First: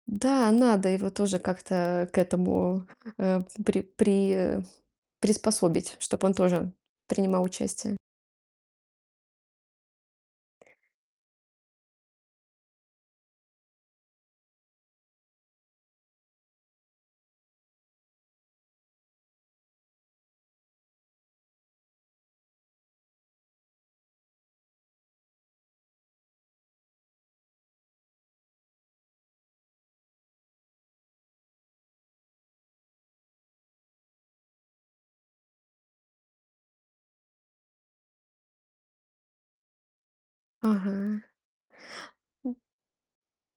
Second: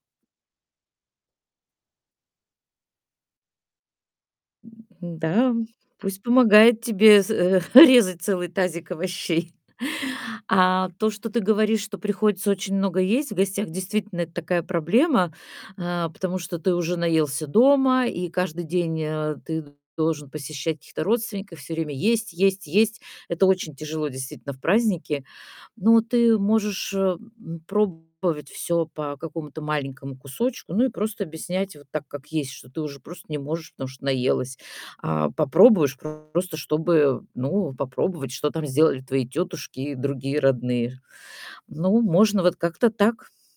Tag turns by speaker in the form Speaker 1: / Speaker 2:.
Speaker 1: Да, надо его тоже как-то к этому, э, при при э,
Speaker 2: М, да,
Speaker 1: приспособить,
Speaker 2: пусть
Speaker 1: чтоб он тоже
Speaker 2: помогает тебе з
Speaker 1: принимал
Speaker 2: э,
Speaker 1: участие.
Speaker 2: резать целый тазик овощей. А то, что ты говоришь, что приходится очень много есть в гостях, действительно, это такая проблема, э, потому что ты уже наелся дома, и каждый день, э, ты должен посещать каких-то родственников. Всё время есть, есть, есть. Это очень тяжело, действительно, в праздники. Но ты можешь, э, м, пробовать всё по какому-то маленькому кусочку. Ну и просто объяснять вот так, как есть, что ты уже просто не можешь, потому что наелась. А, попробуешь просто чтобы, ну, попробовать, что там сделали твои тётушки и другие родные.
Speaker 1: Ага.
Speaker 2: Ну, можно
Speaker 1: М.
Speaker 2: вот как-то так.